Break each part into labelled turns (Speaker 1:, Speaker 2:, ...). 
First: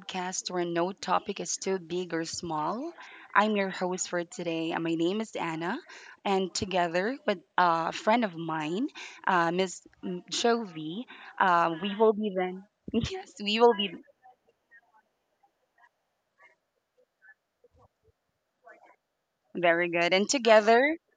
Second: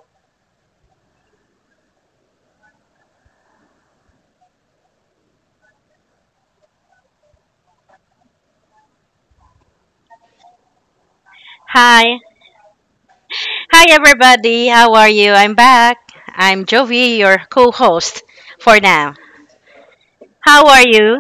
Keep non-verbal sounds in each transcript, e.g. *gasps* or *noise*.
Speaker 1: podcast where no topic is too big or small. I'm your host for today. And My name is Anna, and together with a friend of mine, Ms. Jovi, we will
Speaker 2: Hi.
Speaker 1: be then. *laughs* Yes, we will
Speaker 2: Hi,
Speaker 1: be
Speaker 2: everybody. How are you? I'm back. I'm Jovi, your co host for now.
Speaker 1: very good. And
Speaker 2: How are
Speaker 1: together,
Speaker 2: you?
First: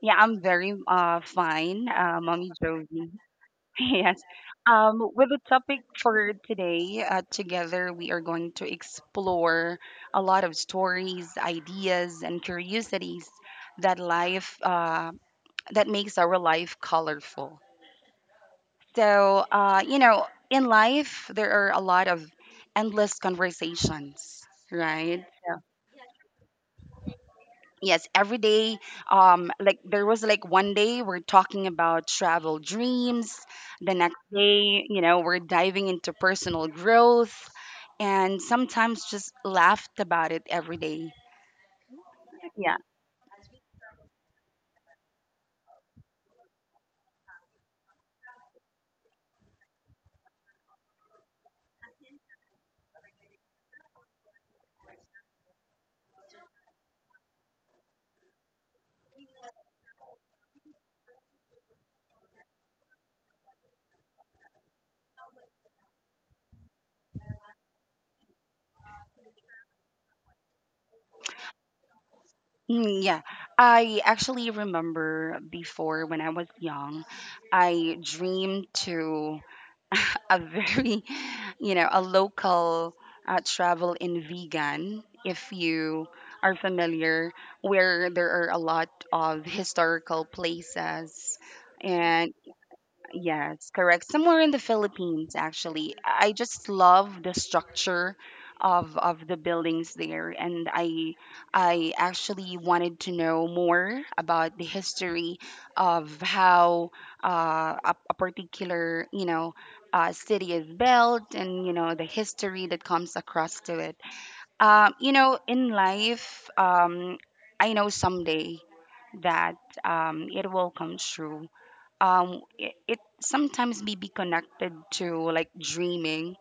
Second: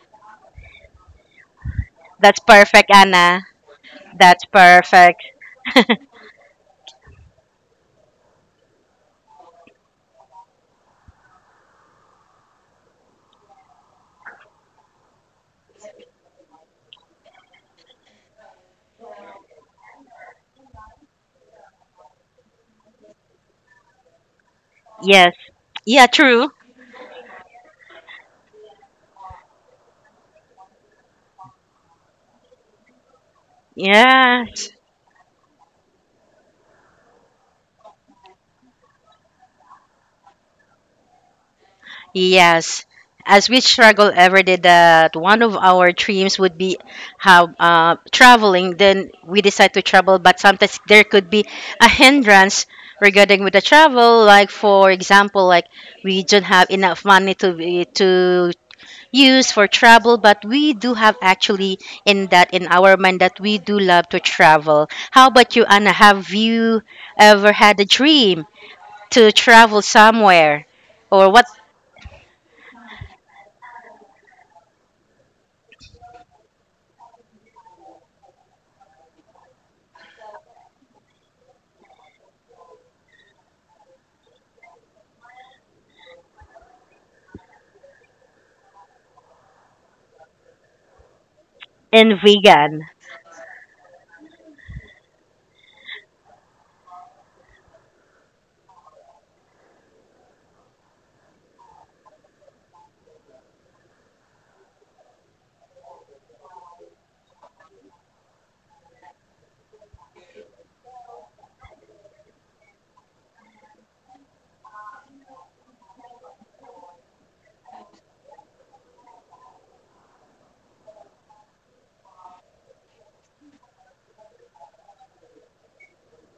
Speaker 1: yeah, I'm very fine,
Speaker 2: That's
Speaker 1: Mommy Jovi.
Speaker 2: perfect,
Speaker 1: *laughs*
Speaker 2: Anna.
Speaker 1: Yes.
Speaker 2: That's
Speaker 1: Um,
Speaker 2: perfect.
Speaker 1: with the topic
Speaker 2: *laughs*
Speaker 1: for today, together we are going to explore a lot of stories, ideas, and curiosities that life uh, that makes our life colorful. So, in life there are a lot of endless conversations, right?
Speaker 2: yes. Yeah, true.
Speaker 1: Yes, every day. Like there was like one day we're talking about travel dreams, the next
Speaker 2: Yeah.
Speaker 1: day you know we're diving into personal growth, and sometimes just laughed about it every day, yeah.
Speaker 2: Yes. As we struggle every day that one of our dreams would be how traveling, then we decide to travel. But sometimes there could be a hindrance regarding with the travel. Like for example, like we don't have enough money to use for travel, but we do have actually in our mind that we do love to travel. How about you, Anna? Have you ever had a dream to travel somewhere, or what
Speaker 1: Yeah, I actually remember before when I was young, I dreamed to *laughs* a very, you know, a local travel in Vegan, if you are familiar, where there are a lot of historical places.
Speaker 2: in
Speaker 1: And
Speaker 2: vegan?
Speaker 1: yes, correct. Somewhere in the Philippines, actually. I just love the structure of the buildings there, and I actually wanted to know more about the history of how a particular city is built, and you know the history that comes across to it. Um, you know, in life, um, I know someday that it will come true. It sometimes may be connected to like dreaming.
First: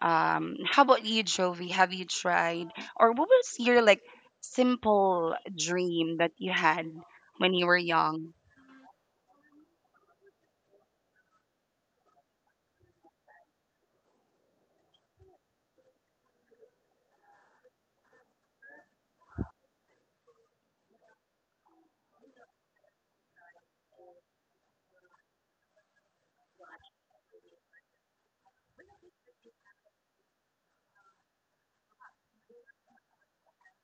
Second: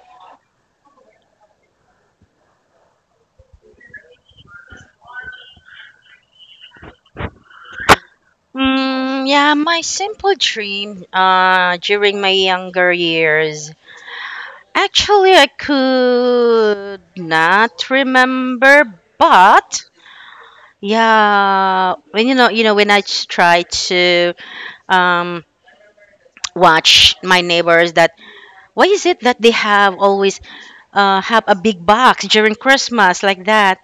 Speaker 1: How about you, Jovi? Have you tried, or what was your like simple dream that you had when you were young?
Speaker 2: Yeah, my simple dream during my younger years. Actually, I could not remember, but yeah, when when try to um, watch my neighbors, that why is it that they have always have a big box during Christmas like that?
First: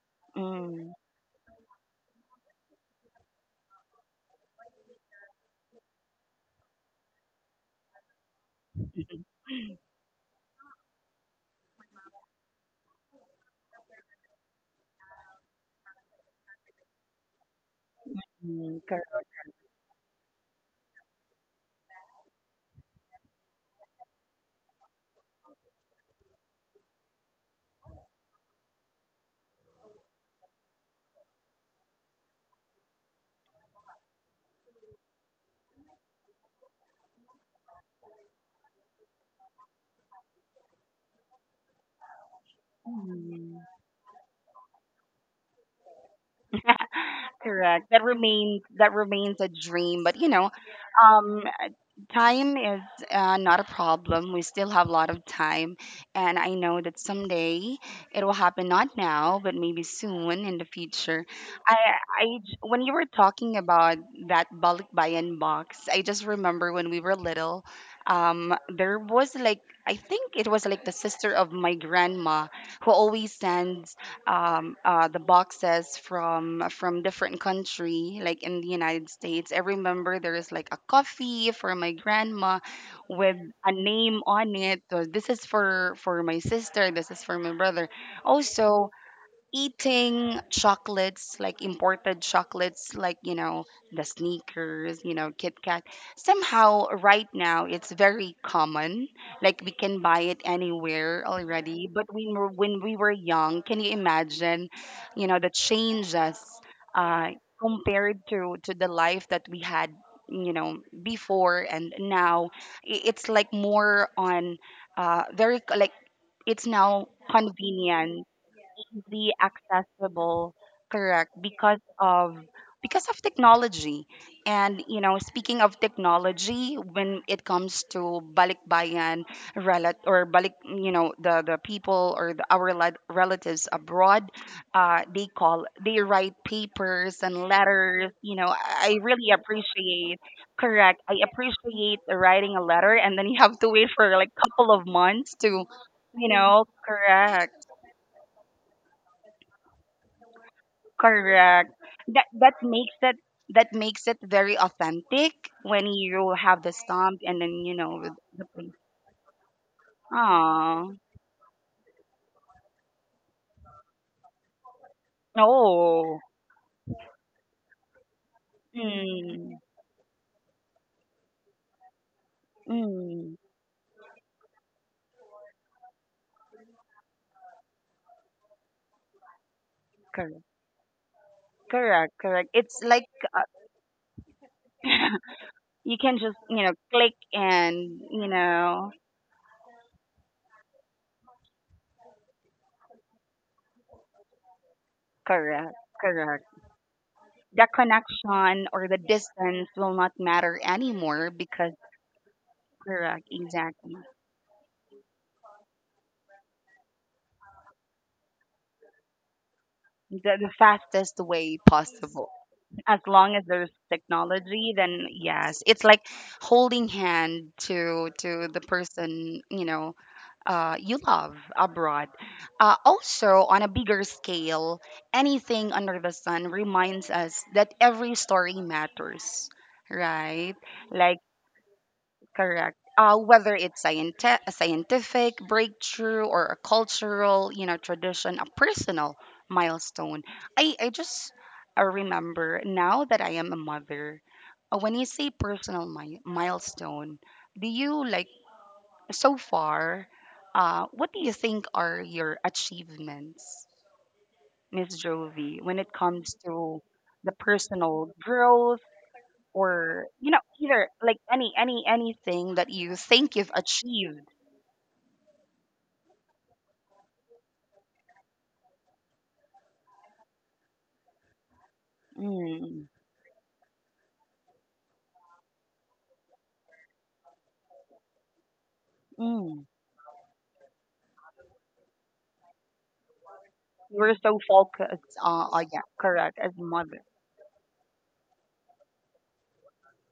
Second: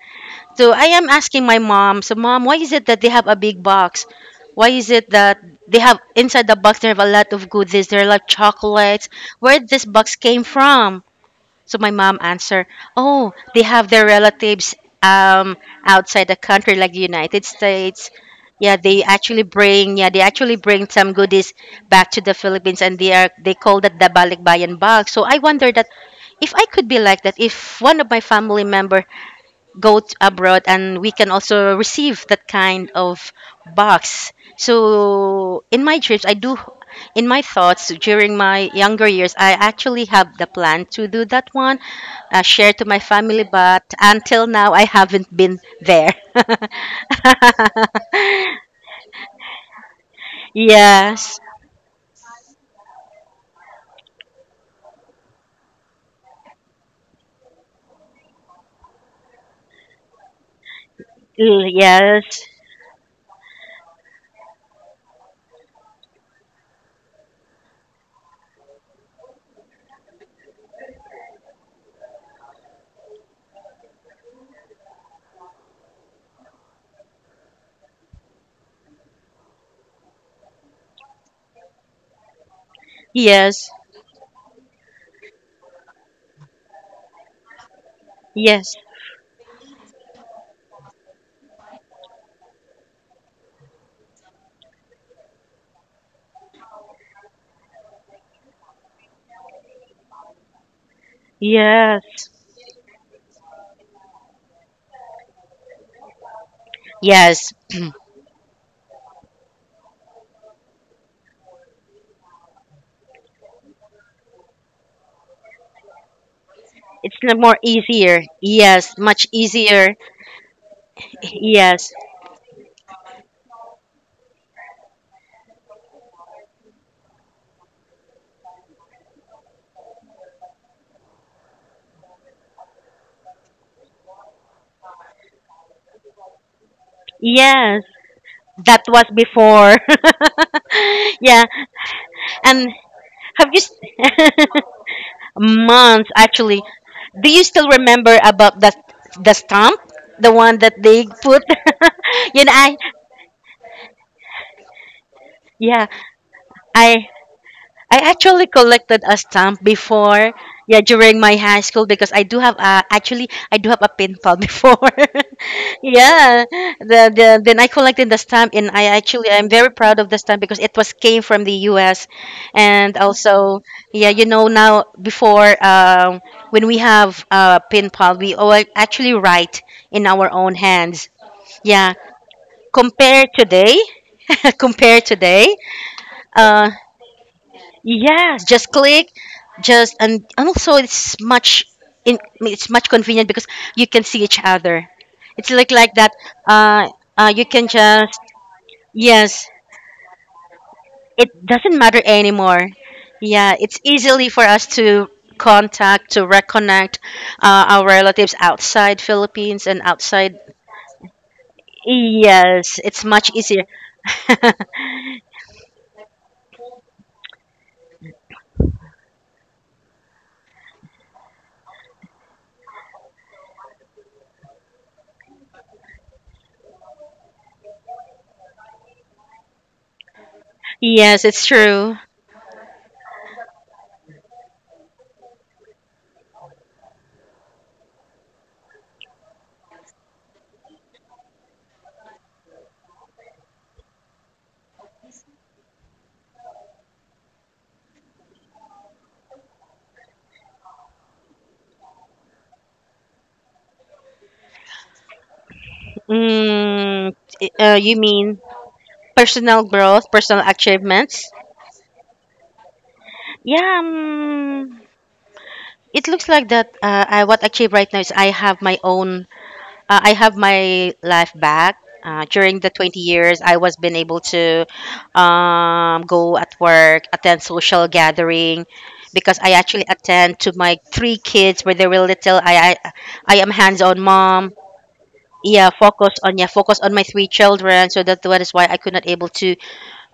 Speaker 2: So
Speaker 1: mm,
Speaker 2: I am asking my mom, so mom, why is it that they have a big box? Why is it that they have inside the box they have a lot of goodies, there are like chocolates. Where this box came from? So my mom answered, oh, they have their relatives um outside the country like the United States.
Speaker 1: mm, cor-
Speaker 2: Yeah, they actually bring some goodies back to the Philippines and they call that the balikbayan box. So I wonder that if I could be like that, if one of my family member abroad and we can also receive that kind of box. So in my trips, I do, in my thoughts during my younger years, I actually have the plan to do that one, share to my family,
Speaker 1: mm,
Speaker 2: but until now, I haven't been there. *laughs*
Speaker 1: Correct, that remains a dream, but you know.
Speaker 2: yes,
Speaker 1: um Time is not a problem. We still have a lot of time. And I know that someday it will happen, not now, but maybe soon in the future. I,
Speaker 2: yes,
Speaker 1: when you were talking about that balikbayan box, I just remember when we were little, um, there was like, I think it was like the sister of my grandma who always sends the boxes from different country, like in the United States. I remember there is like a coffee for my grandma with
Speaker 2: yes,
Speaker 1: a name on it. So this is for my sister. This is for my brother.
Speaker 2: yes,
Speaker 1: Also, eating chocolates like imported chocolates like you know the Sneakers, you know, Kit Kat. Somehow right now it's very common, like we can buy it anywhere already. But
Speaker 2: yes,
Speaker 1: we were, when we were young, can you imagine, you know, the changes uh
Speaker 2: yes.
Speaker 1: compared to the life that we had, you know, before and now? It's like more on very like it's now
Speaker 2: More easier.
Speaker 1: convenient,
Speaker 2: Yes, much
Speaker 1: easily
Speaker 2: easier.
Speaker 1: accessible. Correct, because
Speaker 2: Yes,
Speaker 1: of, because of technology. And you know, speaking of technology, when it comes to balikbayan, relat or balik you know, the people or the, relatives abroad, they call, they write papers and
Speaker 2: yes.
Speaker 1: letters. You know,
Speaker 2: That
Speaker 1: I
Speaker 2: was
Speaker 1: really
Speaker 2: before.
Speaker 1: appreciate, correct, I
Speaker 2: *laughs* yeah.
Speaker 1: appreciate writing a
Speaker 2: And
Speaker 1: letter, and then you
Speaker 2: have
Speaker 1: have
Speaker 2: you
Speaker 1: to wait for like
Speaker 2: s-
Speaker 1: couple of months
Speaker 2: *laughs*
Speaker 1: to,
Speaker 2: months
Speaker 1: you
Speaker 2: actually?
Speaker 1: know,
Speaker 2: Do you
Speaker 1: correct.
Speaker 2: still remember about the stamp, the one that they put? *laughs*
Speaker 1: Correct. That
Speaker 2: you know,
Speaker 1: that
Speaker 2: I
Speaker 1: makes it, that makes it very authentic
Speaker 2: yeah,
Speaker 1: when you have the
Speaker 2: I
Speaker 1: stamp and then you know with the
Speaker 2: actually
Speaker 1: place.
Speaker 2: collected a stamp before, yeah,
Speaker 1: Ah.
Speaker 2: during my high school because I do have a actually I do have a pinball *laughs* before.
Speaker 1: Oh.
Speaker 2: Yeah, the then I collected the stamp and I actually I'm
Speaker 1: Mm.
Speaker 2: very proud of the stamp because it was came from the U.S. and
Speaker 1: Mm.
Speaker 2: also yeah, you know now before when we have a pinball we all actually write in our
Speaker 1: Correct.
Speaker 2: own hands. Yeah,
Speaker 1: Correct. Correct. It's like
Speaker 2: compare today, *laughs*
Speaker 1: uh,
Speaker 2: compare
Speaker 1: *laughs*
Speaker 2: today.
Speaker 1: you can just, you
Speaker 2: uh,
Speaker 1: know, click, and you
Speaker 2: Yes, just
Speaker 1: know,
Speaker 2: click, just and also it's much in it's much convenient because you can see each other. It's
Speaker 1: correct.
Speaker 2: like that.
Speaker 1: Correct.
Speaker 2: Uh, you
Speaker 1: The
Speaker 2: can just
Speaker 1: connection or the
Speaker 2: yes,
Speaker 1: distance will not matter anymore
Speaker 2: it
Speaker 1: because,
Speaker 2: doesn't matter anymore.
Speaker 1: correct.
Speaker 2: Yeah, it's
Speaker 1: Exactly.
Speaker 2: easily for us to contact to reconnect our relatives outside Philippines and outside.
Speaker 1: The fastest way possible.
Speaker 2: Yes,
Speaker 1: As
Speaker 2: it's much
Speaker 1: long as
Speaker 2: easier.
Speaker 1: there's
Speaker 2: *laughs*
Speaker 1: technology, then yes, it's like holding hand to the person, you know, you love abroad. Also, on a bigger scale, anything under the sun reminds us that every story matters, right? Like,
Speaker 2: yes, it's true.
Speaker 1: correct. Whether it's a scientific breakthrough or a cultural, you know, tradition, a personal milestone. I just remember now that I am a mother. When you say personal milestone, do you like, so far? What do you think are your achievements, Miss Jovi, when it comes to
Speaker 2: Mm,
Speaker 1: the
Speaker 2: you
Speaker 1: personal
Speaker 2: mean?
Speaker 1: growth?
Speaker 2: Personal
Speaker 1: Or
Speaker 2: growth,
Speaker 1: you know,
Speaker 2: personal
Speaker 1: either like
Speaker 2: achievements.
Speaker 1: anything that you think you've
Speaker 2: Yeah,
Speaker 1: achieved.
Speaker 2: it looks like that. What I achieve right now is I have my own. I have my life back. During the
Speaker 1: mm,
Speaker 2: 20 years, I was been able to go at work, attend social gathering, because I
Speaker 1: mm.
Speaker 2: actually attend to my three kids when they were little. I am hands-on
Speaker 1: You were so
Speaker 2: mom.
Speaker 1: focused, yeah, correct,
Speaker 2: Yeah,
Speaker 1: as a
Speaker 2: focus on my
Speaker 1: mother.
Speaker 2: three children. So that that is why I could not able to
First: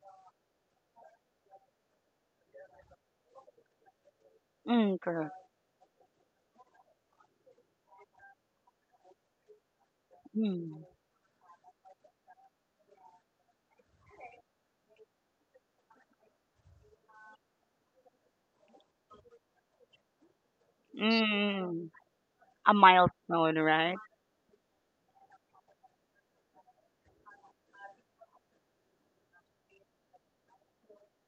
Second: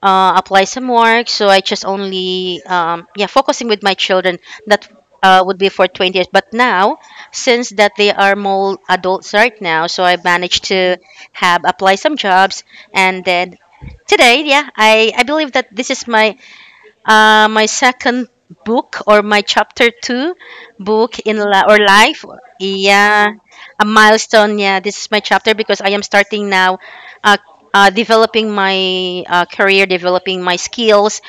Speaker 2: apply some work. So I just only, yeah, focusing with my children. That
Speaker 1: Correct.
Speaker 2: would be for 20 years. But now, since that they are more adults right now, so I managed
Speaker 1: mm,
Speaker 2: to have apply some jobs. And then today, yeah, I believe that this is my my second book or my chapter two book or
Speaker 1: mm.
Speaker 2: life,
Speaker 1: A
Speaker 2: yeah,
Speaker 1: milestone,
Speaker 2: a
Speaker 1: right?
Speaker 2: milestone. Yeah, this is my chapter because I am starting now, uh, developing my career, developing my skills.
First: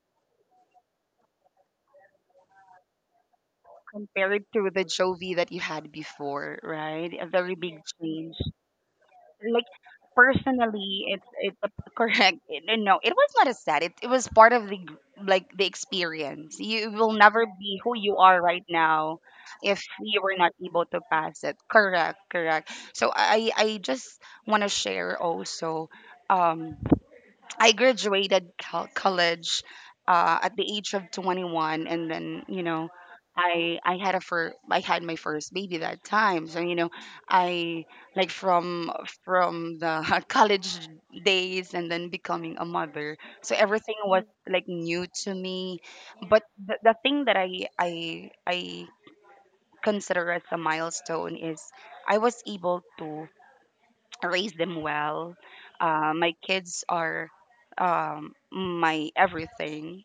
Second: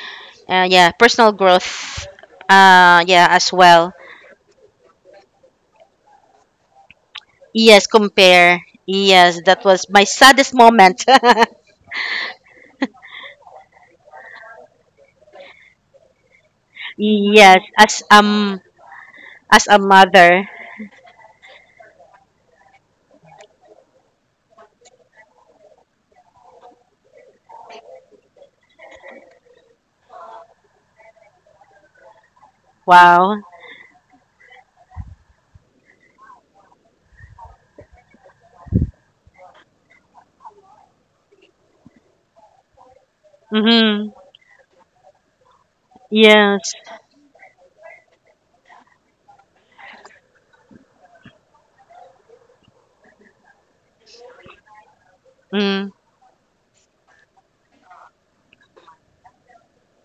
Speaker 2: Yeah, personal growth. Yeah, as well.
Speaker 1: Compared to the Jovi that you had before, right? A very big
Speaker 2: Yes,
Speaker 1: change,
Speaker 2: compare. Yes, that
Speaker 1: like,
Speaker 2: was my saddest moment.
Speaker 1: personally, *laughs* correct. No, no, it was not a sad, it was part of the like the experience. You
Speaker 2: *laughs*
Speaker 1: will never
Speaker 2: yes,
Speaker 1: be who you are right now
Speaker 2: as a
Speaker 1: if you were
Speaker 2: mother.
Speaker 1: not able to pass it. Correct, correct. So I just want to share also, um I graduated college at the age of 21, and then you know,
Speaker 2: Wow.
Speaker 1: I had my first baby that time. So you know, I like from the *laughs* college days and then becoming a mother. So everything
Speaker 2: Mm-hmm.
Speaker 1: was like new to me, but
Speaker 2: Yes.
Speaker 1: the thing that I consider as a milestone is I was able to raise them well.
Speaker 2: Mm.
Speaker 1: My kids are my everything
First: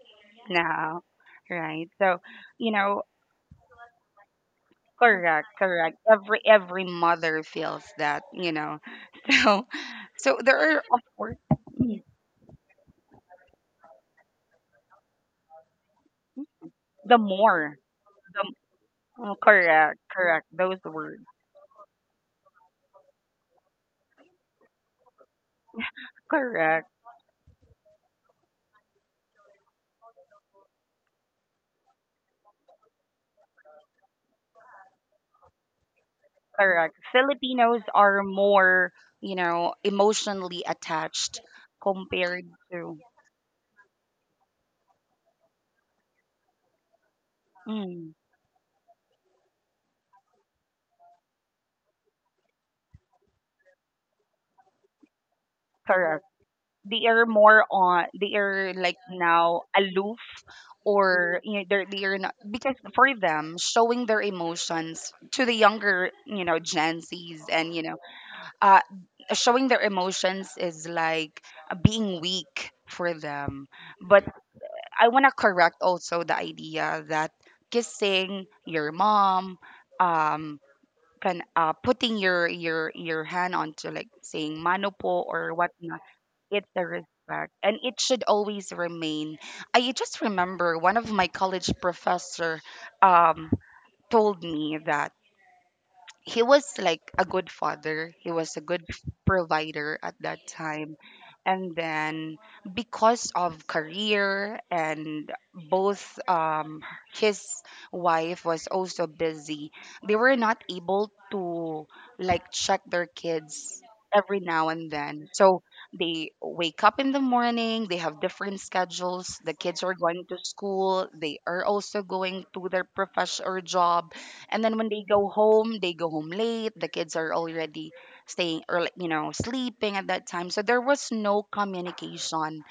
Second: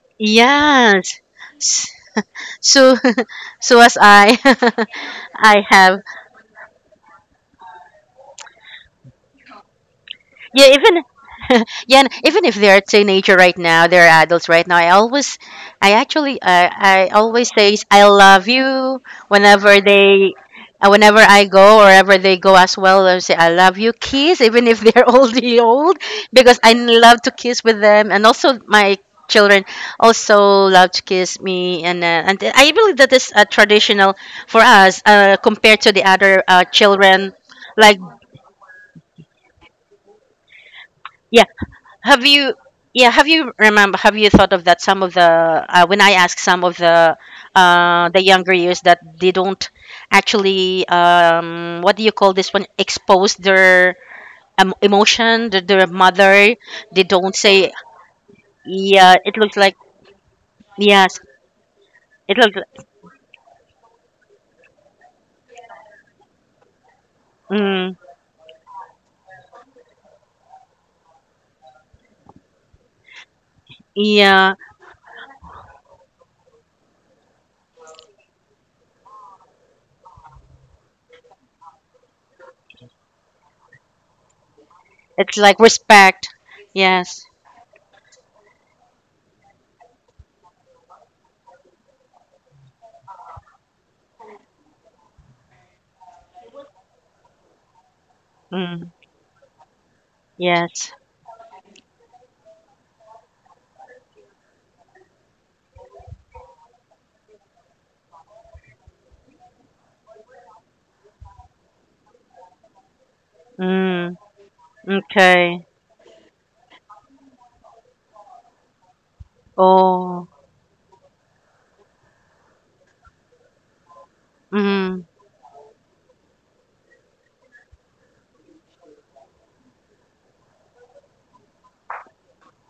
Speaker 1: now,
Speaker 2: Yes.
Speaker 1: right?
Speaker 2: S-
Speaker 1: So, you
Speaker 2: So
Speaker 1: know,
Speaker 2: *laughs* so as I *laughs*
Speaker 1: correct,
Speaker 2: I
Speaker 1: correct.
Speaker 2: have
Speaker 1: Every mother feels that, you know. *laughs* So, so
Speaker 2: yeah
Speaker 1: there are of
Speaker 2: even
Speaker 1: course
Speaker 2: *laughs* yeah and even if they're a teenager right now they're adults right now I always I
Speaker 1: the
Speaker 2: always
Speaker 1: more
Speaker 2: say I love
Speaker 1: the,
Speaker 2: you
Speaker 1: oh,
Speaker 2: whenever
Speaker 1: correct,
Speaker 2: they
Speaker 1: correct. Those
Speaker 2: whenever
Speaker 1: words,
Speaker 2: I go or wherever they go as well I say I love you kiss even if they're *laughs* oldie old because I
Speaker 1: correct,
Speaker 2: love to kiss with them and also my children also love to kiss me and I believe that is traditional for us compared to the other
Speaker 1: correct.
Speaker 2: children
Speaker 1: Filipinos
Speaker 2: like
Speaker 1: are more, you know, emotionally attached
Speaker 2: yeah, Have
Speaker 1: compared
Speaker 2: you,
Speaker 1: to,
Speaker 2: yeah, have you remember, have you thought of that some of when I ask some of
Speaker 1: mm,
Speaker 2: the younger years that they don't actually, what do you call this one, expose their emotion, their
Speaker 1: correct.
Speaker 2: mother, they
Speaker 1: They are
Speaker 2: don't
Speaker 1: more
Speaker 2: say,
Speaker 1: on, they are like
Speaker 2: yeah, it looks
Speaker 1: now
Speaker 2: like,
Speaker 1: aloof,
Speaker 2: yes,
Speaker 1: or you know, they're, they are not,
Speaker 2: it
Speaker 1: because
Speaker 2: looks,
Speaker 1: for them, showing their emotions to the younger, you know, Gen Zs, and you
Speaker 2: mm,
Speaker 1: know uh showing their emotions is like being weak for them. But
Speaker 2: yeah,
Speaker 1: I want to correct also the idea that kissing your mom, um can, putting your your hand onto like saying mano po
Speaker 2: it's
Speaker 1: or
Speaker 2: like
Speaker 1: whatnot,
Speaker 2: respect,
Speaker 1: it's a
Speaker 2: yes,
Speaker 1: respect and it should always remain. I just remember one of my college professor, um told me that he was like a good father. He was a good
Speaker 2: mm,
Speaker 1: provider at that
Speaker 2: yes,
Speaker 1: time. And then, because of career, and both his wife was also busy, they were not able to like check their kids
Speaker 2: mm,
Speaker 1: every now and then. So
Speaker 2: okay,
Speaker 1: they wake up in the morning, they have different schedules. The kids are going
Speaker 2: oh,
Speaker 1: to school, they are also going to their profession or job, and then when
Speaker 2: mm.
Speaker 1: they go home late. The kids are already staying early, you know, sleeping at that time. So there was no communication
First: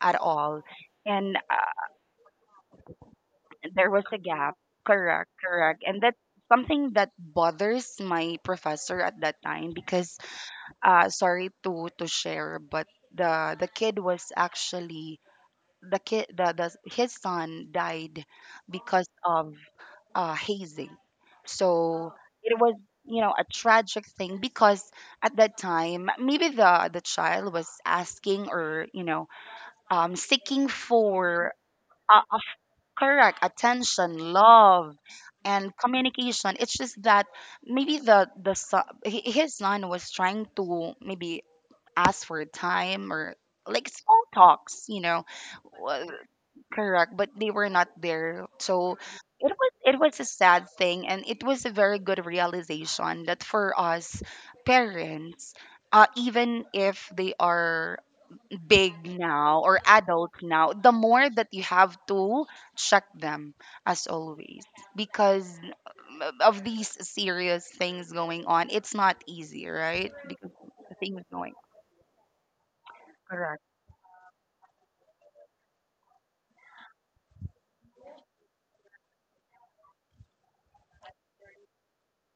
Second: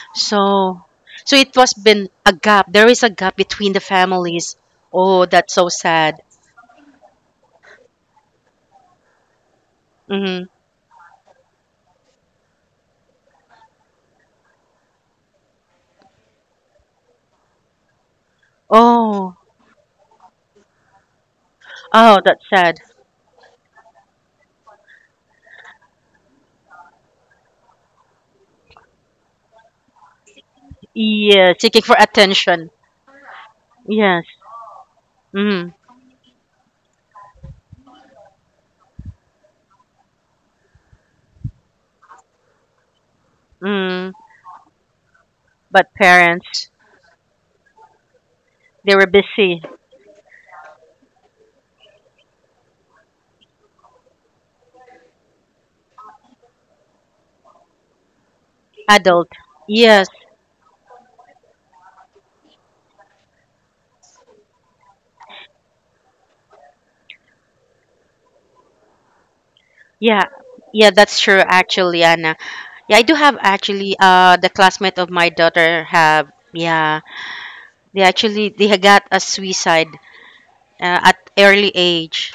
Speaker 1: at all.
Speaker 2: So, so
Speaker 1: And
Speaker 2: it was been a gap. There is a gap between the
Speaker 1: There was a gap.
Speaker 2: families. Oh,
Speaker 1: Correct,
Speaker 2: that's so
Speaker 1: correct. And that's
Speaker 2: sad.
Speaker 1: something that bothers my professor at that time because
Speaker 2: Mm-hmm.
Speaker 1: sorry to share, but the kid was actually the kid the his son died because
Speaker 2: Oh,
Speaker 1: of hazing. So
Speaker 2: oh, that's
Speaker 1: it was,
Speaker 2: sad.
Speaker 1: you know, a tragic thing because at that time, maybe the child was asking, or you know, seeking for
Speaker 2: Yeah, seeking for
Speaker 1: of
Speaker 2: attention.
Speaker 1: correct, attention,
Speaker 2: Yes.
Speaker 1: love, and
Speaker 2: Mm,
Speaker 1: communication. It's just that maybe the son, his son was trying to maybe ask for time, or like
Speaker 2: mm.
Speaker 1: small talks, you know.
Speaker 2: But parents,
Speaker 1: Correct, but they were not there.
Speaker 2: they
Speaker 1: So
Speaker 2: were
Speaker 1: it
Speaker 2: busy.
Speaker 1: was, it was a sad thing, and it was a very good realization that for us parents, even if they are big
Speaker 2: Adult.
Speaker 1: now or
Speaker 2: Yes.
Speaker 1: adults now, the more that you have to check them as always, because of these serious things going on, it's not easy, right?
Speaker 2: Yeah.
Speaker 1: Because
Speaker 2: Yeah,
Speaker 1: the thing
Speaker 2: that's
Speaker 1: is
Speaker 2: true
Speaker 1: going,
Speaker 2: actually, Anna. Yeah, I do have
Speaker 1: correct.
Speaker 2: actually the classmate of my daughter have yeah, they had got a suicide at early age.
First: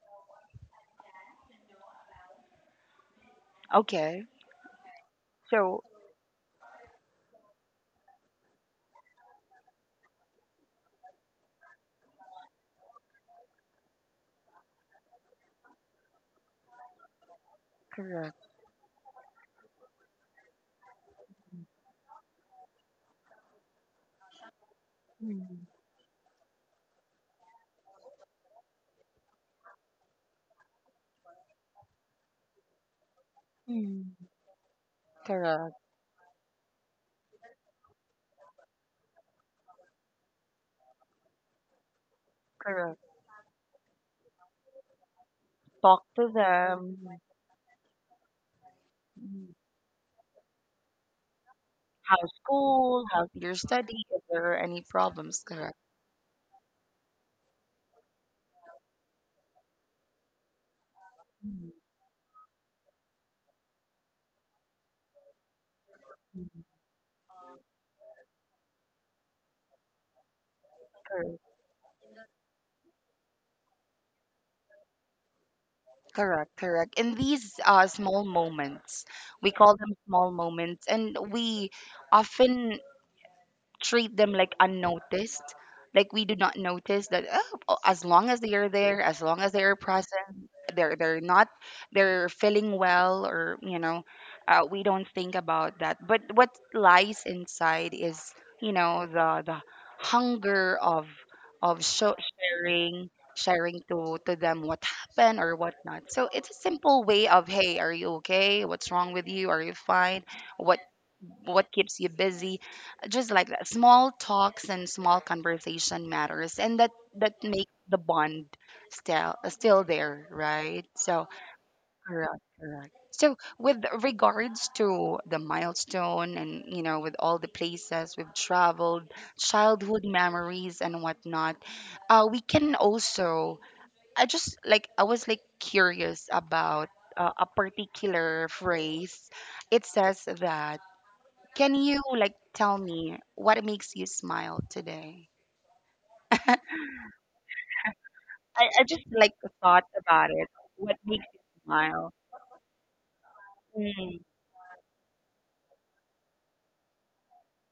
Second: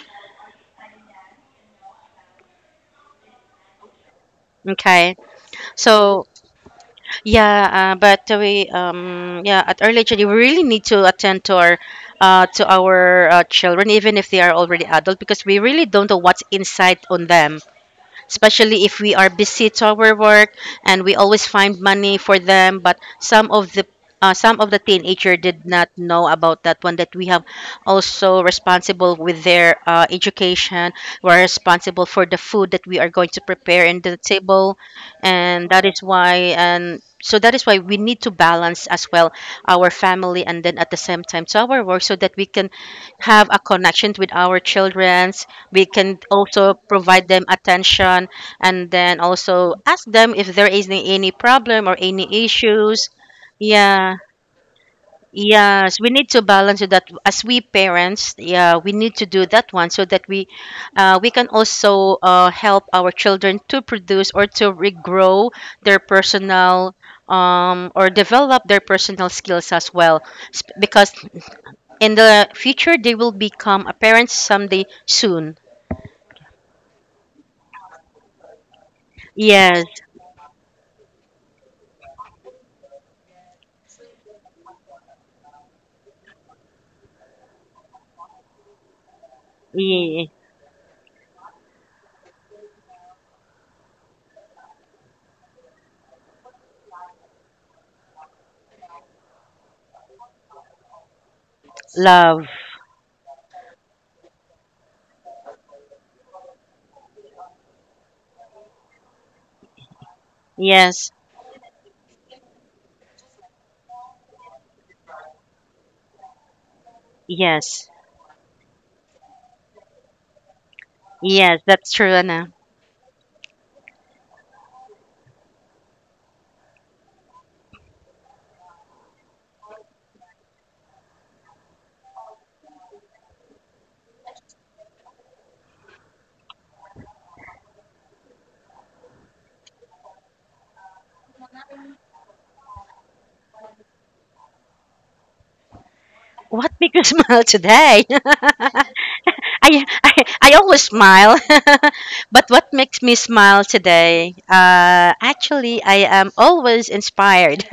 Speaker 1: Okay.
Speaker 2: Okay.
Speaker 1: So
Speaker 2: So yeah, but we yeah at early childhood we really need to attend to our children even if they are already adult because we really don't know what's inside on them
Speaker 1: correct,
Speaker 2: especially if we are busy to our work and we always find money for them. But some of the teenager did not know about that one that we have also responsible with their education we're responsible for the food that we are going to prepare in the table
Speaker 1: correct,
Speaker 2: and so that is why we need to balance as well our family and then at the same time to our work so that we can
Speaker 1: correct.
Speaker 2: have a connection with our children we
Speaker 1: Talk
Speaker 2: can
Speaker 1: to
Speaker 2: also
Speaker 1: them.
Speaker 2: provide them attention and then also ask them if there is any problem or
Speaker 1: How's
Speaker 2: any
Speaker 1: school?
Speaker 2: issues
Speaker 1: How's your study?
Speaker 2: yeah
Speaker 1: If there are any problems, correct?
Speaker 2: yes we need to balance that as we parents yeah we need to do that one so that we can also help our children to produce or to regrow their personal or develop their personal skills as well because
Speaker 1: Correct.
Speaker 2: in the future they will become a parent someday soon
Speaker 1: Correct, correct. And these small moments, we call
Speaker 2: yes
Speaker 1: them small moments, and we often treat them like unnoticed, like we do not notice that, oh, oh, as long as they are there, as long as they are present,
Speaker 2: Ye-
Speaker 1: they're not, they're feeling well, or you know, we don't think about that. But what lies inside is, you know, the hunger of show,
Speaker 2: love.
Speaker 1: sharing, sharing to them what happened or whatnot. So it's a simple way of, hey, are you okay, what's wrong with you, are you fine, what
Speaker 2: Yes,
Speaker 1: what keeps you busy, just like that. Small talks and small conversation matters, and that, that make
Speaker 2: yes,
Speaker 1: the bond still there, right? So
Speaker 2: yes, that's true,
Speaker 1: correct,
Speaker 2: Anna.
Speaker 1: correct. So with regards to the milestone, and you know, with all the places we've traveled, childhood memories, and whatnot, we can also, I just like I was like curious about a particular phrase. It says that, can you like tell me what makes you smile today?
Speaker 2: What made you *laughs* smile today? *laughs*
Speaker 1: I just like the
Speaker 2: I,
Speaker 1: thought
Speaker 2: I,
Speaker 1: about it.
Speaker 2: I always
Speaker 1: What makes
Speaker 2: smile.
Speaker 1: you smile?
Speaker 2: *laughs* but what makes me smile
Speaker 1: Mm.
Speaker 2: today? Actually, I am always inspired.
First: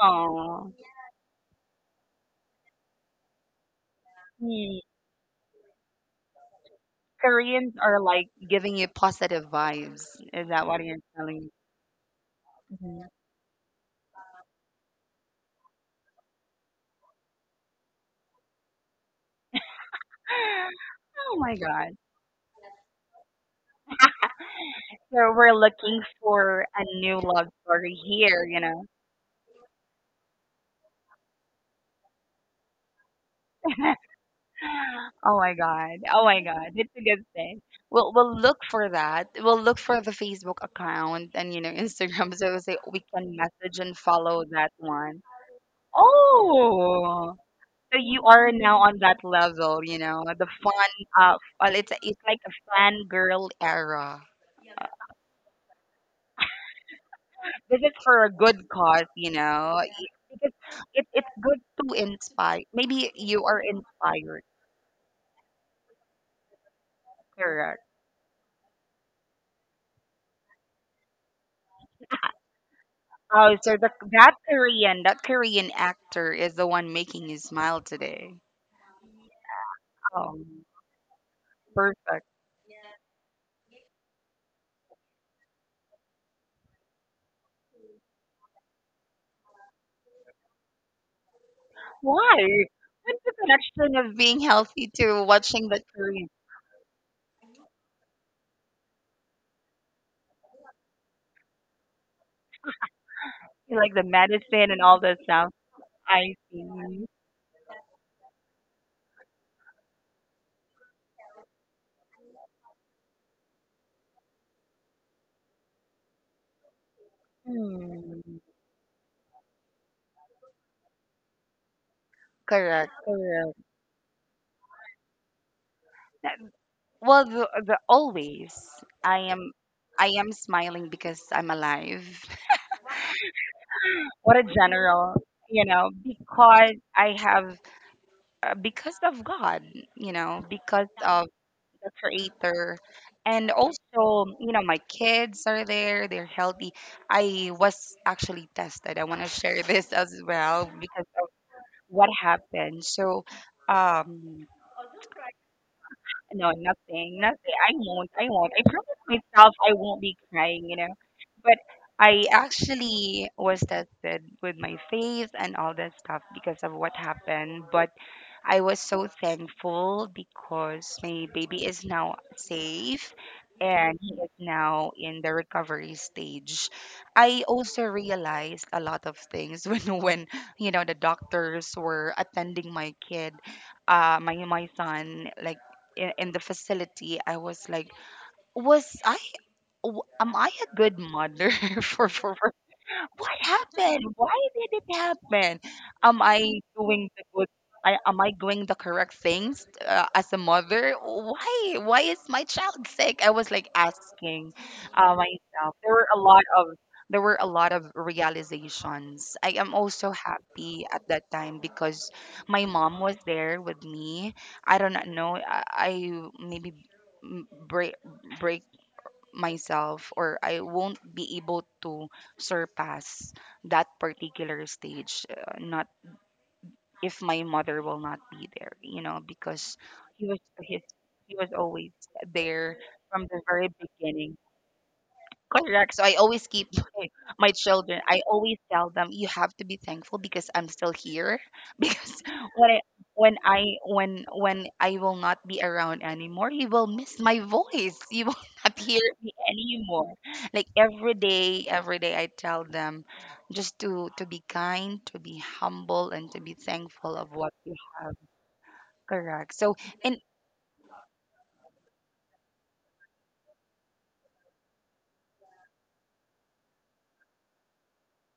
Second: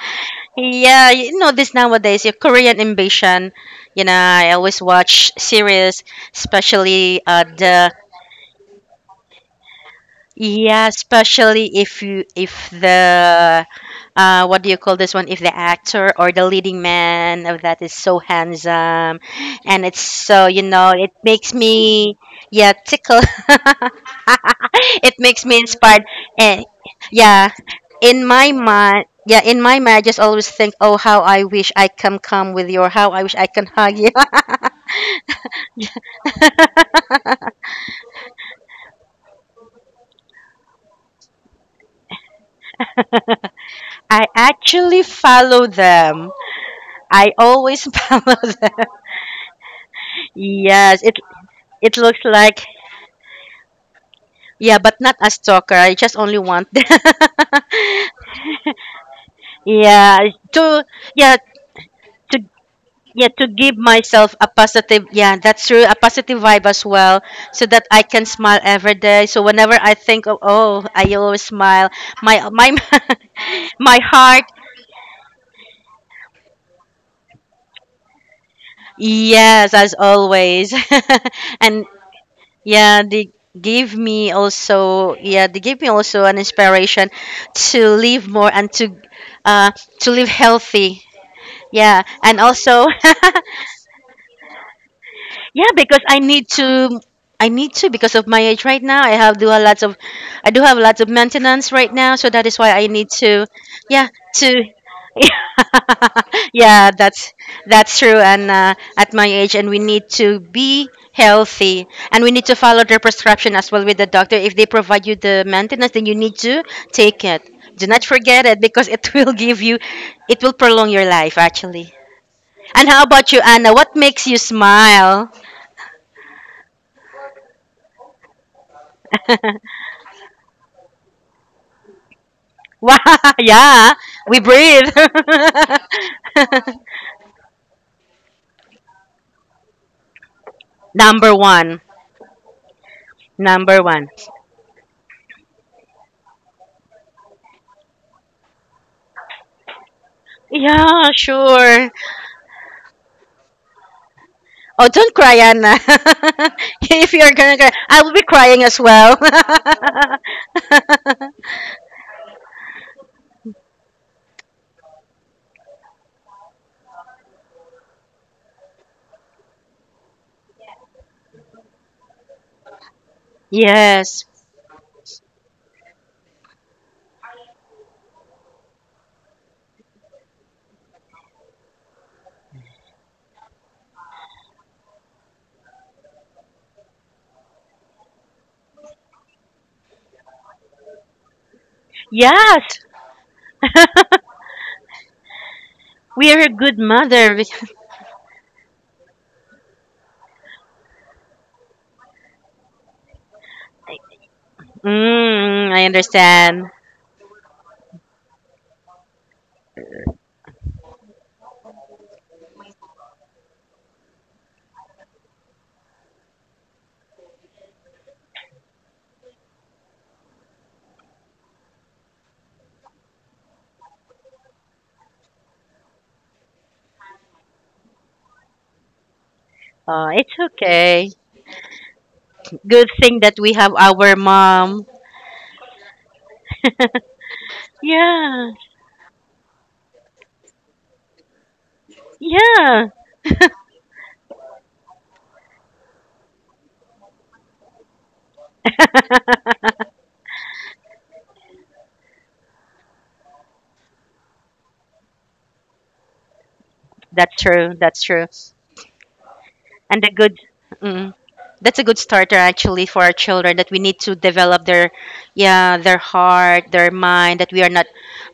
Speaker 2: *laughs* yeah, you know this nowadays, your Korean ambition. You know, I always
Speaker 1: mm.
Speaker 2: watch series, especially
Speaker 1: Koreans
Speaker 2: the
Speaker 1: are like giving you positive vibes, is that what
Speaker 2: yeah,
Speaker 1: you're telling me?
Speaker 2: especially if you if
Speaker 1: Mhm. *gasps*
Speaker 2: the what do you call this one? If the actor or the leading man of that is so handsome and it's so, you
Speaker 1: *laughs*
Speaker 2: know, it
Speaker 1: Oh
Speaker 2: makes
Speaker 1: my God.
Speaker 2: me yeah, tickle. *laughs* It
Speaker 1: So
Speaker 2: makes
Speaker 1: we're
Speaker 2: me
Speaker 1: looking
Speaker 2: inspired. And
Speaker 1: for a new love
Speaker 2: yeah,
Speaker 1: story here, you know?
Speaker 2: yeah, in my mind, I just always think, "Oh, how I wish I can come with you, or how I wish I can hug you."
Speaker 1: Oh my god. Oh my god. It's a good thing.
Speaker 2: *laughs*
Speaker 1: We'll look for that. We'll look for the Facebook account and you know Instagram *laughs* so say we can message and
Speaker 2: I
Speaker 1: follow that
Speaker 2: actually
Speaker 1: one.
Speaker 2: follow them. I
Speaker 1: Oh.
Speaker 2: always *laughs*
Speaker 1: So you
Speaker 2: follow
Speaker 1: are now
Speaker 2: them.
Speaker 1: on that level, you know, the fun
Speaker 2: Yes,
Speaker 1: uh well it's
Speaker 2: it looks
Speaker 1: it's like a
Speaker 2: like
Speaker 1: fan girl era.
Speaker 2: yeah, but not a stalker. I just only want *laughs* them.
Speaker 1: This is for a good cause, you know.
Speaker 2: yeah
Speaker 1: Because
Speaker 2: to
Speaker 1: it's
Speaker 2: yeah
Speaker 1: good to
Speaker 2: to
Speaker 1: inspire. Maybe
Speaker 2: yeah
Speaker 1: you
Speaker 2: to
Speaker 1: are
Speaker 2: give myself
Speaker 1: inspired,
Speaker 2: a positive yeah that's true a positive vibe as well so
Speaker 1: correct?
Speaker 2: that I can smile every day. So whenever I think of oh I always smile my
Speaker 1: Oh, so
Speaker 2: *laughs*
Speaker 1: the,
Speaker 2: my
Speaker 1: that
Speaker 2: heart
Speaker 1: Korean, that Korean actor is the one making you smile today.
Speaker 2: yes as
Speaker 1: Oh,
Speaker 2: always *laughs* and
Speaker 1: perfect.
Speaker 2: Yeah, they yeah, they gave me also an inspiration to live more and uh to live healthy. Yeah,
Speaker 1: Why?
Speaker 2: and also
Speaker 1: What's the
Speaker 2: *laughs*
Speaker 1: connection of being healthy to watching
Speaker 2: yeah,
Speaker 1: the
Speaker 2: because I
Speaker 1: Korean?
Speaker 2: need to. I need to because of my age right now. I do have lots of maintenance right now, so that is why I need to,
Speaker 1: Like the
Speaker 2: yeah, to,
Speaker 1: medicine and all that stuff. I
Speaker 2: *laughs* yeah,
Speaker 1: see.
Speaker 2: that's true. And at my age, and we need to be healthy, and we need to follow their prescription as well with the doctor. If they provide you the maintenance, then you need to take it. Do not
Speaker 1: Hmm.
Speaker 2: forget it because it *laughs* will give you, it will prolong your life actually. And
Speaker 1: Correct,
Speaker 2: how about you,
Speaker 1: correct.
Speaker 2: Anna? What makes you smile?
Speaker 1: That- Well, the always I am
Speaker 2: *laughs*
Speaker 1: I am smiling because I'm alive.
Speaker 2: Wow, *laughs* yeah,
Speaker 1: *laughs* What
Speaker 2: we
Speaker 1: a
Speaker 2: breathe.
Speaker 1: general, you know, because
Speaker 2: *laughs*
Speaker 1: I have because of God, you know, because of
Speaker 2: Number one.
Speaker 1: the creator. And also,
Speaker 2: Number one.
Speaker 1: you know, my kids are there, they're healthy. I was actually tested. I want to share *laughs* this as well because
Speaker 2: Yeah,
Speaker 1: of
Speaker 2: sure.
Speaker 1: what happened. So, um,
Speaker 2: Oh, don't cry, Anna.
Speaker 1: no,
Speaker 2: *laughs* if
Speaker 1: nothing,
Speaker 2: you're
Speaker 1: nothing.
Speaker 2: gonna
Speaker 1: I
Speaker 2: cry, I
Speaker 1: won't,
Speaker 2: will
Speaker 1: I
Speaker 2: be
Speaker 1: won't. I
Speaker 2: crying as
Speaker 1: promise
Speaker 2: well.
Speaker 1: myself I won't be crying, you know. But I actually was tested with my faith and all that stuff because of what happened. But I was so thankful because my baby is now safe
Speaker 2: *laughs*
Speaker 1: and he
Speaker 2: yes.
Speaker 1: is now in the recovery stage. I also realized a lot of things *laughs* when you know the doctors were attending my kid, my son like in the facility. I was like, was I am I a good mother *laughs* for
Speaker 2: Yes.
Speaker 1: what happened?
Speaker 2: *laughs*
Speaker 1: Why did it happen? Am
Speaker 2: we
Speaker 1: I
Speaker 2: are a good
Speaker 1: doing the
Speaker 2: mother.
Speaker 1: good?
Speaker 2: *laughs*
Speaker 1: Am I doing the correct things as a mother? Why? Why is my child sick? I was like asking
Speaker 2: Mm,
Speaker 1: myself.
Speaker 2: I
Speaker 1: There were a lot of
Speaker 2: understand.
Speaker 1: there were a lot of realizations. I am also happy at that time because my mom was there with me. I do not know. I maybe break break myself or I won't be able to surpass that particular stage, not if my mother will not be there, you know, because
Speaker 2: Oh,
Speaker 1: he
Speaker 2: it's
Speaker 1: was his
Speaker 2: okay.
Speaker 1: he was always there
Speaker 2: Good thing
Speaker 1: from
Speaker 2: that
Speaker 1: the
Speaker 2: we
Speaker 1: very
Speaker 2: have our
Speaker 1: beginning.
Speaker 2: mom.
Speaker 1: Correct. So I always keep *laughs* my, my
Speaker 2: *laughs*
Speaker 1: children. I
Speaker 2: yeah.
Speaker 1: always tell them you have to be thankful because I'm still here. *laughs* Because when I
Speaker 2: Yeah.
Speaker 1: when I will not be around anymore, you will miss my voice. You will *laughs* not hear me
Speaker 2: *laughs*
Speaker 1: anymore. Like every day I tell them just to be kind, to be humble, and to be thankful of
Speaker 2: That's
Speaker 1: what you
Speaker 2: true. That's
Speaker 1: have.
Speaker 2: true.
Speaker 1: Correct. So
Speaker 2: And a
Speaker 1: in
Speaker 2: good, mm, that's a good starter actually for our children, that we need to develop their, yeah, their heart, their mind. That we are not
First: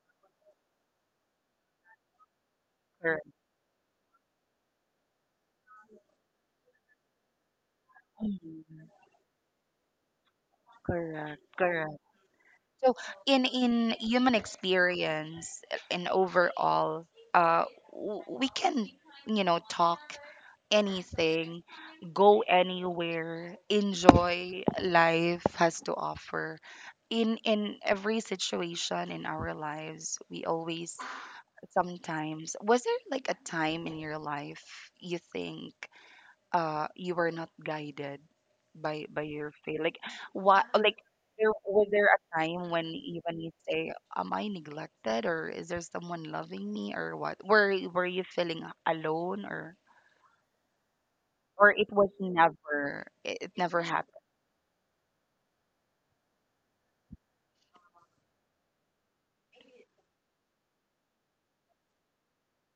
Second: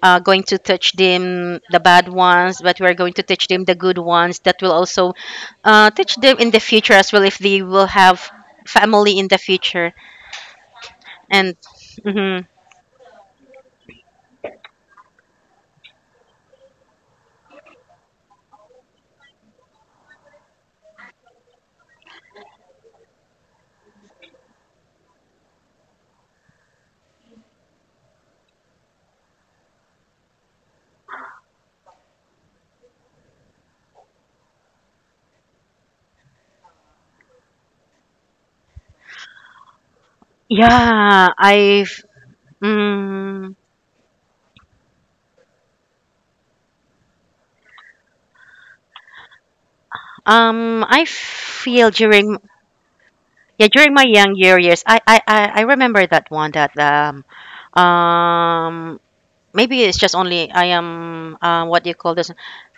Speaker 2: going to teach them the bad ones, but we are going to
Speaker 1: correct,
Speaker 2: teach them the good ones. That will also teach them in the future as well if they will have
Speaker 1: Mhm.
Speaker 2: family in the future.
Speaker 1: Correct,
Speaker 2: And
Speaker 1: correct.
Speaker 2: mhm.
Speaker 1: So in human experience and overall, uh, we can, you know, talk anything, go anywhere, enjoy life has to offer. In every situation in our lives, we always sometimes was there like a time in your life you think you were not guided by your faith, like what, like
Speaker 2: yeah,
Speaker 1: there was,
Speaker 2: I've.
Speaker 1: there a time when even you
Speaker 2: Mm,
Speaker 1: say am I neglected or is there someone loving me or what were you feeling alone
Speaker 2: I
Speaker 1: or it
Speaker 2: feel
Speaker 1: was
Speaker 2: during.
Speaker 1: never it
Speaker 2: Yeah,
Speaker 1: never
Speaker 2: during my
Speaker 1: happened.
Speaker 2: young years, I remember that one that um maybe it's just only I am what do you call this?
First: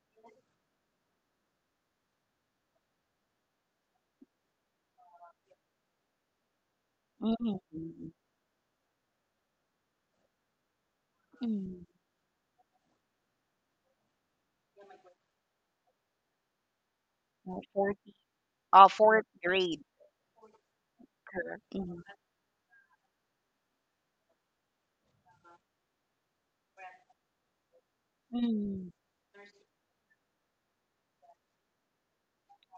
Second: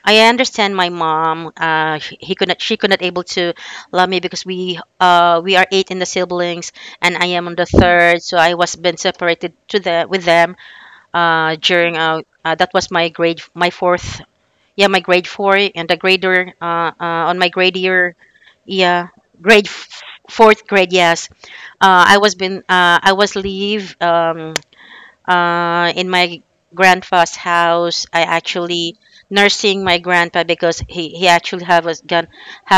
Speaker 2: I understand my mom. She, he could not. She could not able to love me because we are eight in the siblings, and I am on the
Speaker 1: Mm-hmm.
Speaker 2: third. So I was been separated to the with them. During that was my grade my fourth. Yeah, my grade four and the grader. On my grade
Speaker 1: Fourth,
Speaker 2: year. Yeah,
Speaker 1: fourth
Speaker 2: grade
Speaker 1: grade,
Speaker 2: f- fourth grade. Yes.
Speaker 1: correct. Mm-hmm.
Speaker 2: I was been I was leave in my grandpa's house. I actually nursing my grandpa because he actually have a gun,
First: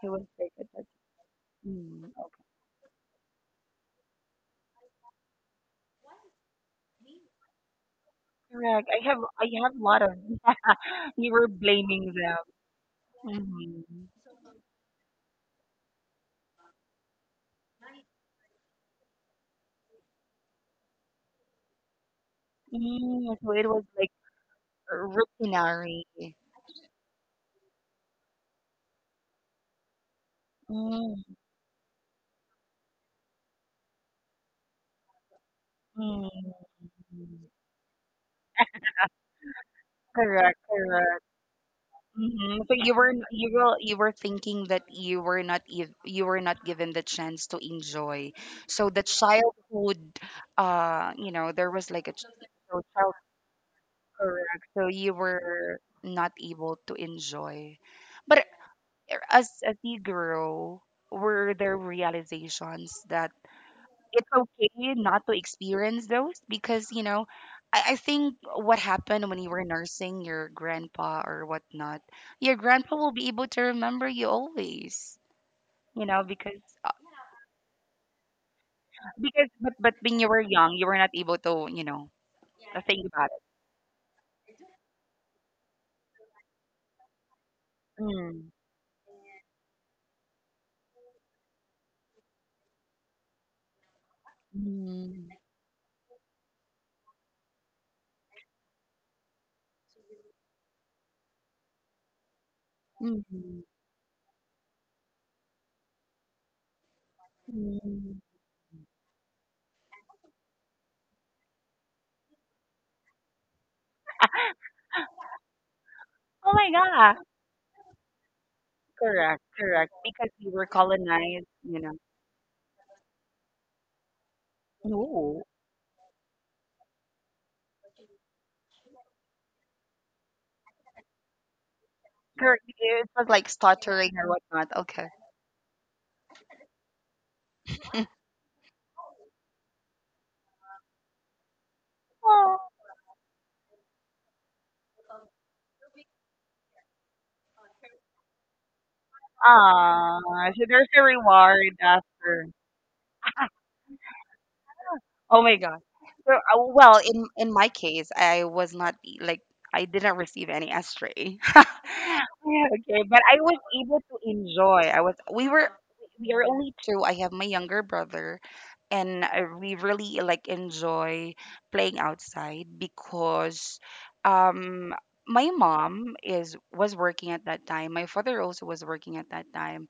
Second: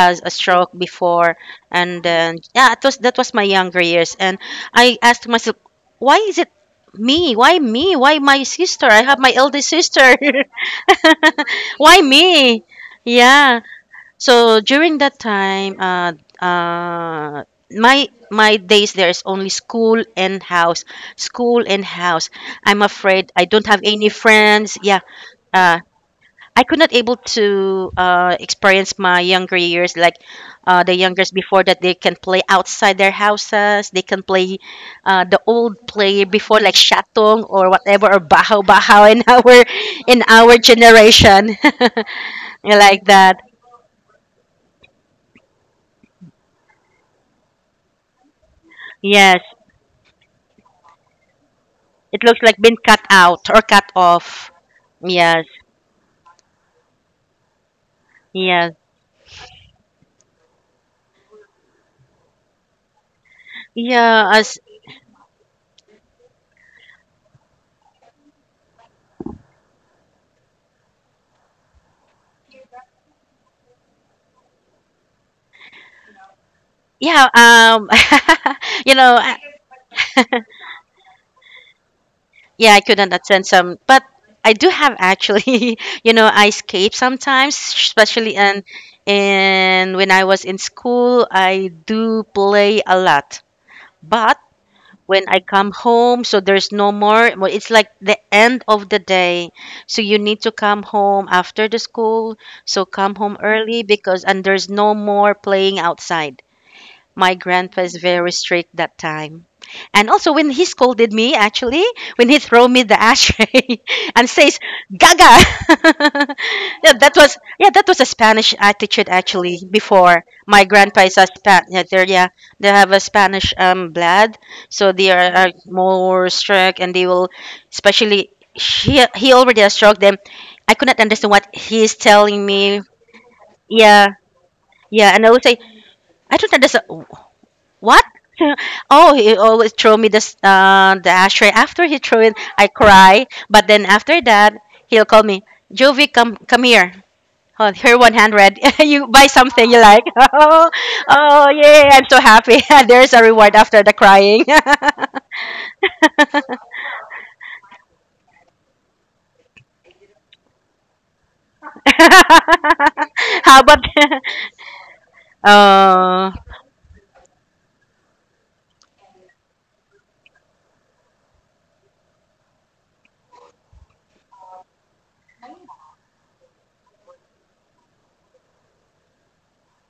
Speaker 1: He was
Speaker 2: a
Speaker 1: sick at
Speaker 2: stroke
Speaker 1: that.
Speaker 2: before. And
Speaker 1: Mm,
Speaker 2: then
Speaker 1: okay.
Speaker 2: yeah, it was, that was my younger years, and I asked myself, why is it me? Why me? Why my sister?
Speaker 1: Correct, i
Speaker 2: I
Speaker 1: have
Speaker 2: have my
Speaker 1: i
Speaker 2: eldest
Speaker 1: have a lot of.
Speaker 2: sister. *laughs*
Speaker 1: *laughs* You were
Speaker 2: Why
Speaker 1: blaming them.
Speaker 2: me? Yeah.
Speaker 1: Mm-hmm.
Speaker 2: So during that time, uh, my my days there is only school and house, school and house. I'm
Speaker 1: Mm,
Speaker 2: afraid I
Speaker 1: so it
Speaker 2: don't have
Speaker 1: was
Speaker 2: any
Speaker 1: like
Speaker 2: friends. Yeah, uh,
Speaker 1: routinary.
Speaker 2: I could not able to experience my younger years, like the youngest
Speaker 1: Mm,
Speaker 2: before, that they can play outside their houses. They can play the old play before,
Speaker 1: mm.
Speaker 2: like shatong or whatever, or bahaw bahaw in *laughs* our in our
Speaker 1: Correct, correct.
Speaker 2: generation.
Speaker 1: Hmm. So
Speaker 2: *laughs*
Speaker 1: you
Speaker 2: Like
Speaker 1: were,
Speaker 2: that.
Speaker 1: you were thinking that you were not ev- you were not given the chance to enjoy. So the
Speaker 2: Yes.
Speaker 1: childhood, you know, there was like a
Speaker 2: It
Speaker 1: ch-
Speaker 2: looks like been
Speaker 1: so
Speaker 2: cut
Speaker 1: child
Speaker 2: out or cut off.
Speaker 1: correct. So you
Speaker 2: Yes,
Speaker 1: were not able to enjoy. But
Speaker 2: yes,
Speaker 1: as you grow, were there realizations that
Speaker 2: yeah.
Speaker 1: it's
Speaker 2: As
Speaker 1: okay not to experience those because you know I think what happened when you were nursing your grandpa or whatnot, your grandpa will be able to remember you always, you know,
Speaker 2: yeah, *laughs* you know, I,
Speaker 1: because but when you were young you were not able to, you know,
Speaker 2: yeah, I
Speaker 1: think
Speaker 2: couldn't
Speaker 1: about it.
Speaker 2: attend some. But I do have actually, *laughs* you know, I skate sometimes, especially.
Speaker 1: Mm.
Speaker 2: And when I was in school, I do play a lot, but when
Speaker 1: Mm.
Speaker 2: I come home, so there's no more. Well, it's like the end of the day. So you need to come home after the school. So come home
Speaker 1: Mm.
Speaker 2: early because, and there's no more playing outside. My grandpa is
Speaker 1: Mm.
Speaker 2: very strict that time. And also when he scolded me, actually, when he threw me the ashtray *laughs* and says, Gaga. *laughs*
Speaker 1: Oh my
Speaker 2: Yeah, that
Speaker 1: god.
Speaker 2: was, yeah, that was a Spanish attitude
Speaker 1: Correct,
Speaker 2: actually
Speaker 1: correct,
Speaker 2: before.
Speaker 1: because you
Speaker 2: My
Speaker 1: were
Speaker 2: grandpa is a
Speaker 1: colonized,
Speaker 2: Span,
Speaker 1: you
Speaker 2: yeah,
Speaker 1: know.
Speaker 2: they're, yeah, they have a Spanish blood, so they are more strict and they will, especially he already has struck them. I could not understand what he's telling
Speaker 1: Correct,
Speaker 2: me.
Speaker 1: it was like
Speaker 2: Yeah,
Speaker 1: stuttering or whatnot.
Speaker 2: yeah, and I would say, I don't understand. What? *laughs* Oh, he always throw me the the ashtray. After he threw it,
Speaker 1: Okay.
Speaker 2: I cry. But then after that, he'll call me, Jovi, come come here. Oh, here 100. *laughs* You buy something you like. *laughs*
Speaker 1: Ah, so
Speaker 2: Oh,
Speaker 1: there's a
Speaker 2: oh,
Speaker 1: reward
Speaker 2: yeah! I'm so
Speaker 1: after.
Speaker 2: happy. *laughs* There's a reward after the crying. *laughs*
Speaker 1: Oh my god. So, well, in my case, I was not e like, I didn't receive any estray. *laughs* Yeah, okay, but I was
Speaker 2: How about?
Speaker 1: able to
Speaker 2: *laughs*
Speaker 1: enjoy. I was, we were, we
Speaker 2: Oh,
Speaker 1: are only two. I have my younger brother, and I, we really, like, enjoy playing outside because, um, my mom is, was working at that time. My father also was working at that time,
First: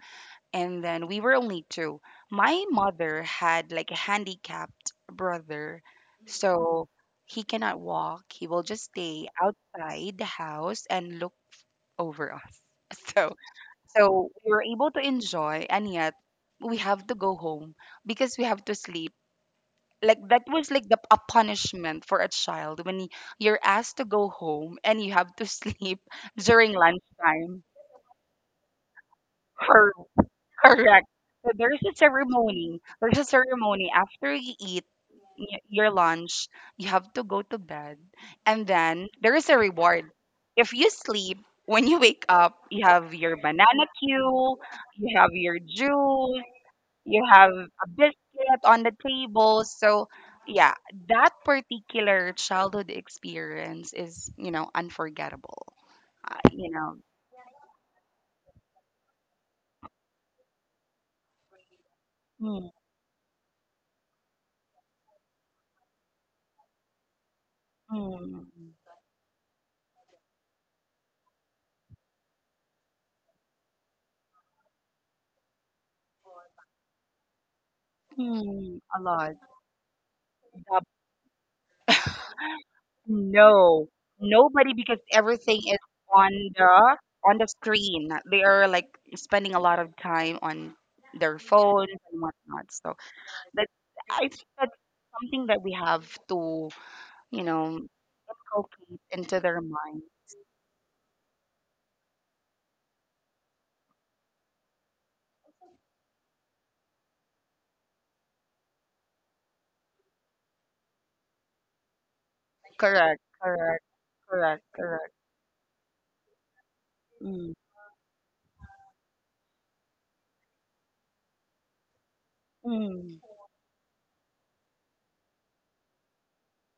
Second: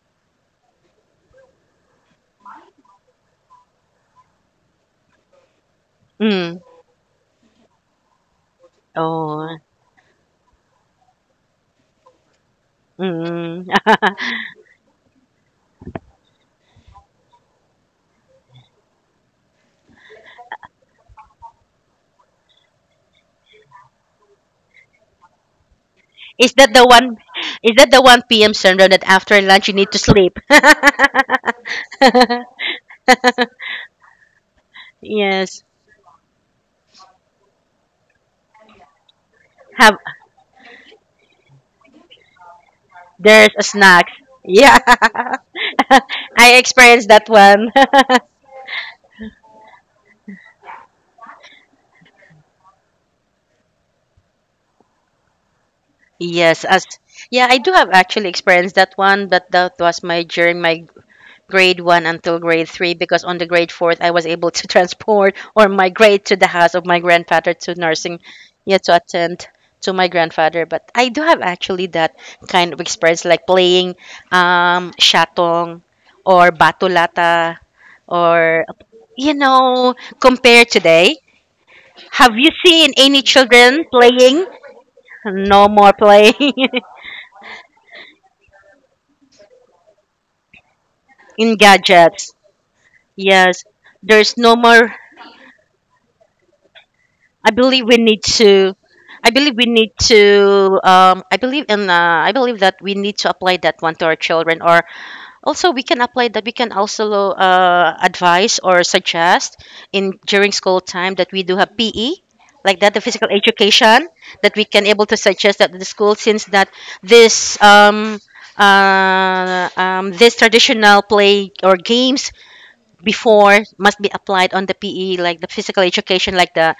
Speaker 1: and then we were only two. My mother had like a handicapped brother,
Speaker 2: mm,
Speaker 1: so he cannot walk. He will just stay
Speaker 2: oh,
Speaker 1: outside the house and look over us. *laughs* So,
Speaker 2: mm.
Speaker 1: so
Speaker 2: *laughs*
Speaker 1: we were able to enjoy, and yet we have to go home because we have to sleep. Like that was like the, a punishment for a child when you're asked to go home and you have to sleep *laughs*
Speaker 2: Is that
Speaker 1: during
Speaker 2: the one?
Speaker 1: lunchtime.
Speaker 2: Is that the one p.m. syndrome that after lunch you need to sleep? *laughs*
Speaker 1: Correct. So there's a ceremony. There's a ceremony after you eat
Speaker 2: Yes.
Speaker 1: your lunch, you have to go to bed, and then there is a
Speaker 2: Have
Speaker 1: reward. If you sleep, when you wake up, you have your
Speaker 2: there's a
Speaker 1: banana
Speaker 2: snack.
Speaker 1: queue,
Speaker 2: Yeah. *laughs*
Speaker 1: you have your juice,
Speaker 2: I experienced
Speaker 1: you
Speaker 2: that
Speaker 1: have
Speaker 2: one.
Speaker 1: a biscuit on the table. So, yeah, that particular childhood experience is, you know, unforgettable.
Speaker 2: *laughs* Yes,
Speaker 1: You
Speaker 2: as
Speaker 1: know,
Speaker 2: yeah, I do have actually experienced that one, but that was my during my grade 1 until grade
Speaker 1: mm,
Speaker 2: 3, because on the grade 4th I was able to *laughs* transport or migrate to the house of my grandfather to nursing.
Speaker 1: mm,
Speaker 2: Yeah, to attend to my grandfather. But I do have actually that kind of experience, like playing shatong or batulata or,
Speaker 1: mm, a
Speaker 2: you
Speaker 1: lot.
Speaker 2: know, compare today, have you seen any children
Speaker 1: No,
Speaker 2: playing?
Speaker 1: nobody because everything
Speaker 2: No
Speaker 1: is
Speaker 2: more
Speaker 1: on
Speaker 2: playing. *laughs*
Speaker 1: the on the screen. They are like spending a lot of time on their
Speaker 2: In
Speaker 1: phones and
Speaker 2: gadgets.
Speaker 1: whatnot. So
Speaker 2: Yes.
Speaker 1: that I
Speaker 2: There's
Speaker 1: think
Speaker 2: no
Speaker 1: that's
Speaker 2: more.
Speaker 1: something that we have to, you
Speaker 2: I
Speaker 1: know,
Speaker 2: believe we need to.
Speaker 1: inculcate
Speaker 2: I
Speaker 1: into
Speaker 2: believe
Speaker 1: their
Speaker 2: we need
Speaker 1: mind.
Speaker 2: to. I believe in. I believe that we need to apply that one to our children, or also we can apply that. We can also advise or suggest in during school time that we do have PE, like that the
Speaker 1: Correct,
Speaker 2: physical
Speaker 1: correct,
Speaker 2: education, that we
Speaker 1: correct,
Speaker 2: can able
Speaker 1: correct.
Speaker 2: to suggest that the school, since that
Speaker 1: Mm,
Speaker 2: this this traditional play or games
Speaker 1: mm.
Speaker 2: before must be applied on the PE, like the physical education, like the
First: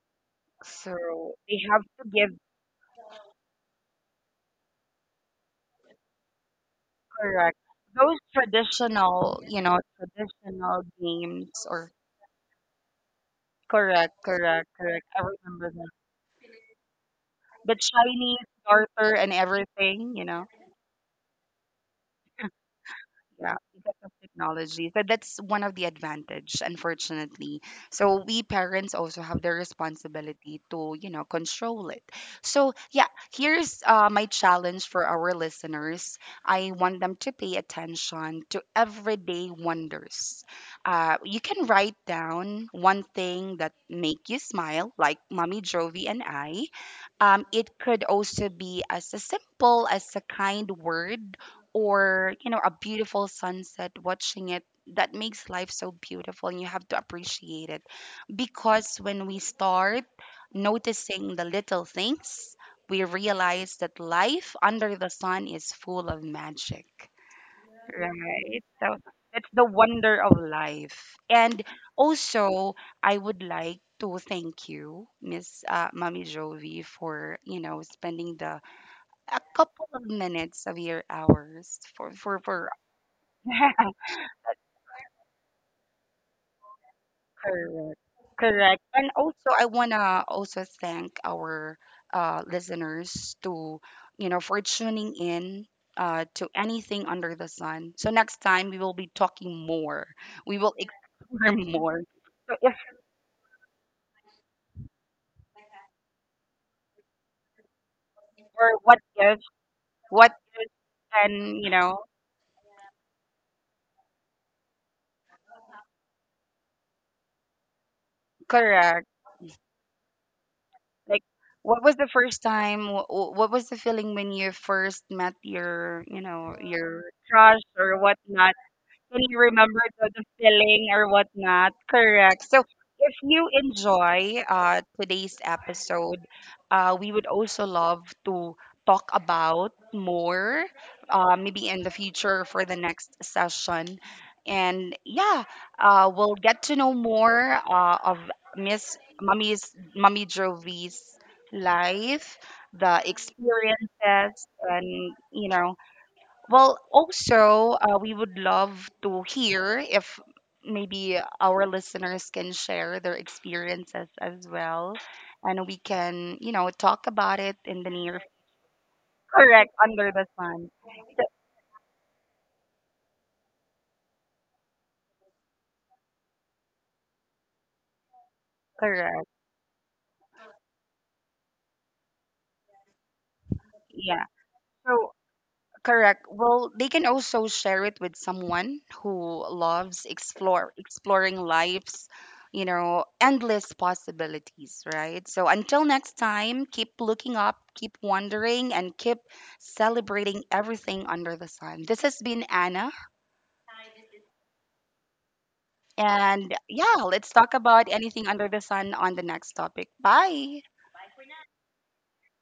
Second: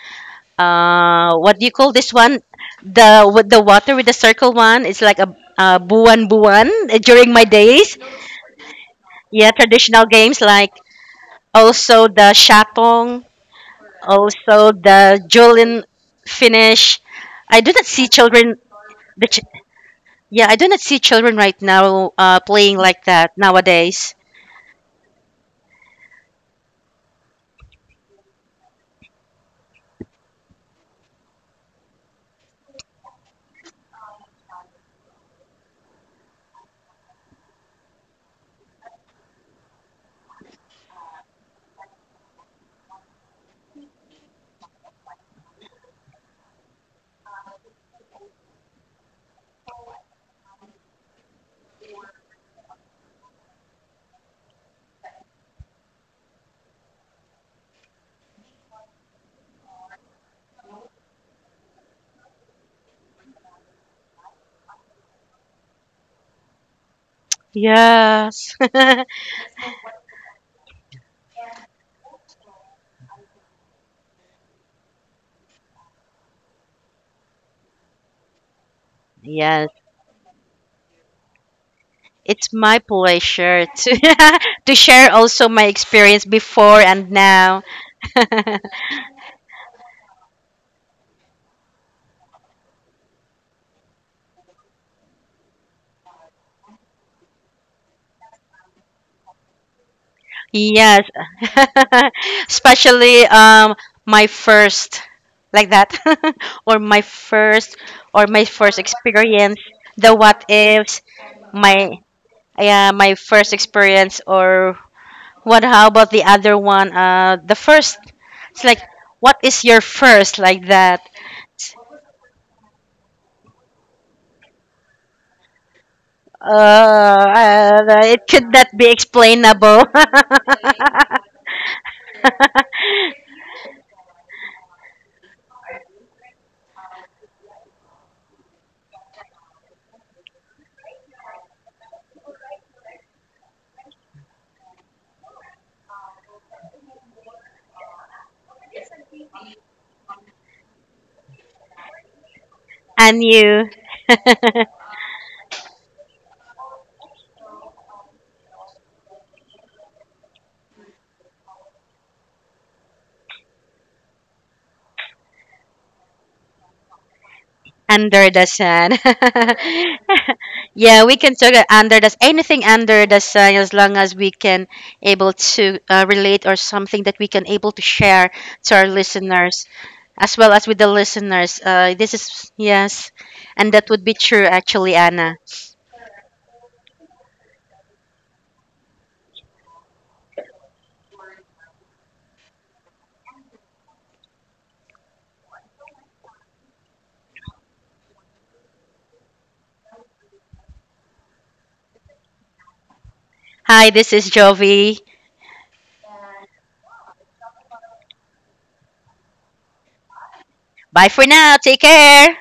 Speaker 1: So they
Speaker 2: what do you
Speaker 1: have
Speaker 2: call
Speaker 1: to
Speaker 2: this
Speaker 1: give
Speaker 2: one, the with the water with the circle one, it's like a buwan buwan eh, during my
Speaker 1: correct
Speaker 2: days.
Speaker 1: those traditional,
Speaker 2: Yeah,
Speaker 1: you know,
Speaker 2: traditional games like
Speaker 1: traditional games or
Speaker 2: also the shatong,
Speaker 1: correct, correct,
Speaker 2: also
Speaker 1: correct.
Speaker 2: the
Speaker 1: I remember
Speaker 2: julin finish. I do
Speaker 1: the
Speaker 2: not see
Speaker 1: Chinese
Speaker 2: children.
Speaker 1: daughter
Speaker 2: the
Speaker 1: and
Speaker 2: ch-
Speaker 1: everything, you
Speaker 2: yeah,
Speaker 1: know.
Speaker 2: I do not see children right now playing like that
Speaker 1: Yeah, because of
Speaker 2: nowadays.
Speaker 1: technology. So that's one of the advantage, unfortunately. So we parents also have the responsibility to, you know, control it. So yeah, here's my challenge for our listeners. I want them to pay attention to everyday wonders. You can write down one thing that make you smile, like Mommy Jovi and I. It could also be as a simple as a kind word or you know a beautiful sunset watching it that makes life so beautiful and you have to appreciate it because when we start noticing the little things we realize that life under the sun is full of magic,
Speaker 2: Yes.
Speaker 1: right? So
Speaker 2: *laughs*
Speaker 1: that's the wonder of life, and also I would like to thank you Miss Mommy Jovi for you know spending the a
Speaker 2: Yes,
Speaker 1: couple of minutes of your hours for for
Speaker 2: it's
Speaker 1: for
Speaker 2: my
Speaker 1: *laughs*
Speaker 2: pleasure to *laughs* to share also my experience before and now.
Speaker 1: correct.
Speaker 2: *laughs*
Speaker 1: Correct. And also, I want to also thank our listeners to, you know, for tuning in, to anything under the sun. So next time we will be talking more. We will
Speaker 2: Yes.
Speaker 1: explore *laughs* more.
Speaker 2: *laughs*
Speaker 1: So if
Speaker 2: Especially my first, like that, *laughs* or my first, or my
Speaker 1: or
Speaker 2: first experience, the
Speaker 1: what
Speaker 2: what
Speaker 1: if,
Speaker 2: ifs,
Speaker 1: and you
Speaker 2: my,
Speaker 1: know,
Speaker 2: yeah, my first experience, or what, how about the other one, the first, it's like,
Speaker 1: correct.
Speaker 2: what is your first, like that.
Speaker 1: Like, what was the first time? What was the feeling when you first met your, you know, your crush or
Speaker 2: It could
Speaker 1: whatnot?
Speaker 2: not be
Speaker 1: Can you remember
Speaker 2: explainable.
Speaker 1: the filling or whatnot? Correct. So
Speaker 2: *laughs*
Speaker 1: if you enjoy today's episode, we would also love to talk about more, maybe in the future for the next session. And yeah, we'll get to know more of Miss Mummy Jovie's life, the
Speaker 2: And you.
Speaker 1: experiences,
Speaker 2: *laughs*
Speaker 1: and you know well, also, we would love to hear if maybe our listeners can share their experiences as well, and we can, you know, talk about it in the near.
Speaker 2: Under the sun.
Speaker 1: Correct, under the
Speaker 2: *laughs*
Speaker 1: sun.
Speaker 2: Yeah, we
Speaker 1: So-
Speaker 2: can talk under the anything under the sun, as long as we can able to relate or something that we can able to share to our
Speaker 1: Correct.
Speaker 2: listeners, as well as with the listeners. This is, yes, and that would be
Speaker 1: Yeah.
Speaker 2: true actually,
Speaker 1: So
Speaker 2: Anna.
Speaker 1: correct. Well, they can also share it with someone who loves explore exploring life's, you know, endless possibilities, right? So until next time, keep looking up, keep wondering, and keep celebrating everything under the sun. This has been Anna,
Speaker 2: Hi, this is Jovi.
Speaker 1: and yeah, let's talk about anything under the sun on the next topic. Bye.
Speaker 2: Bye for now. Take care.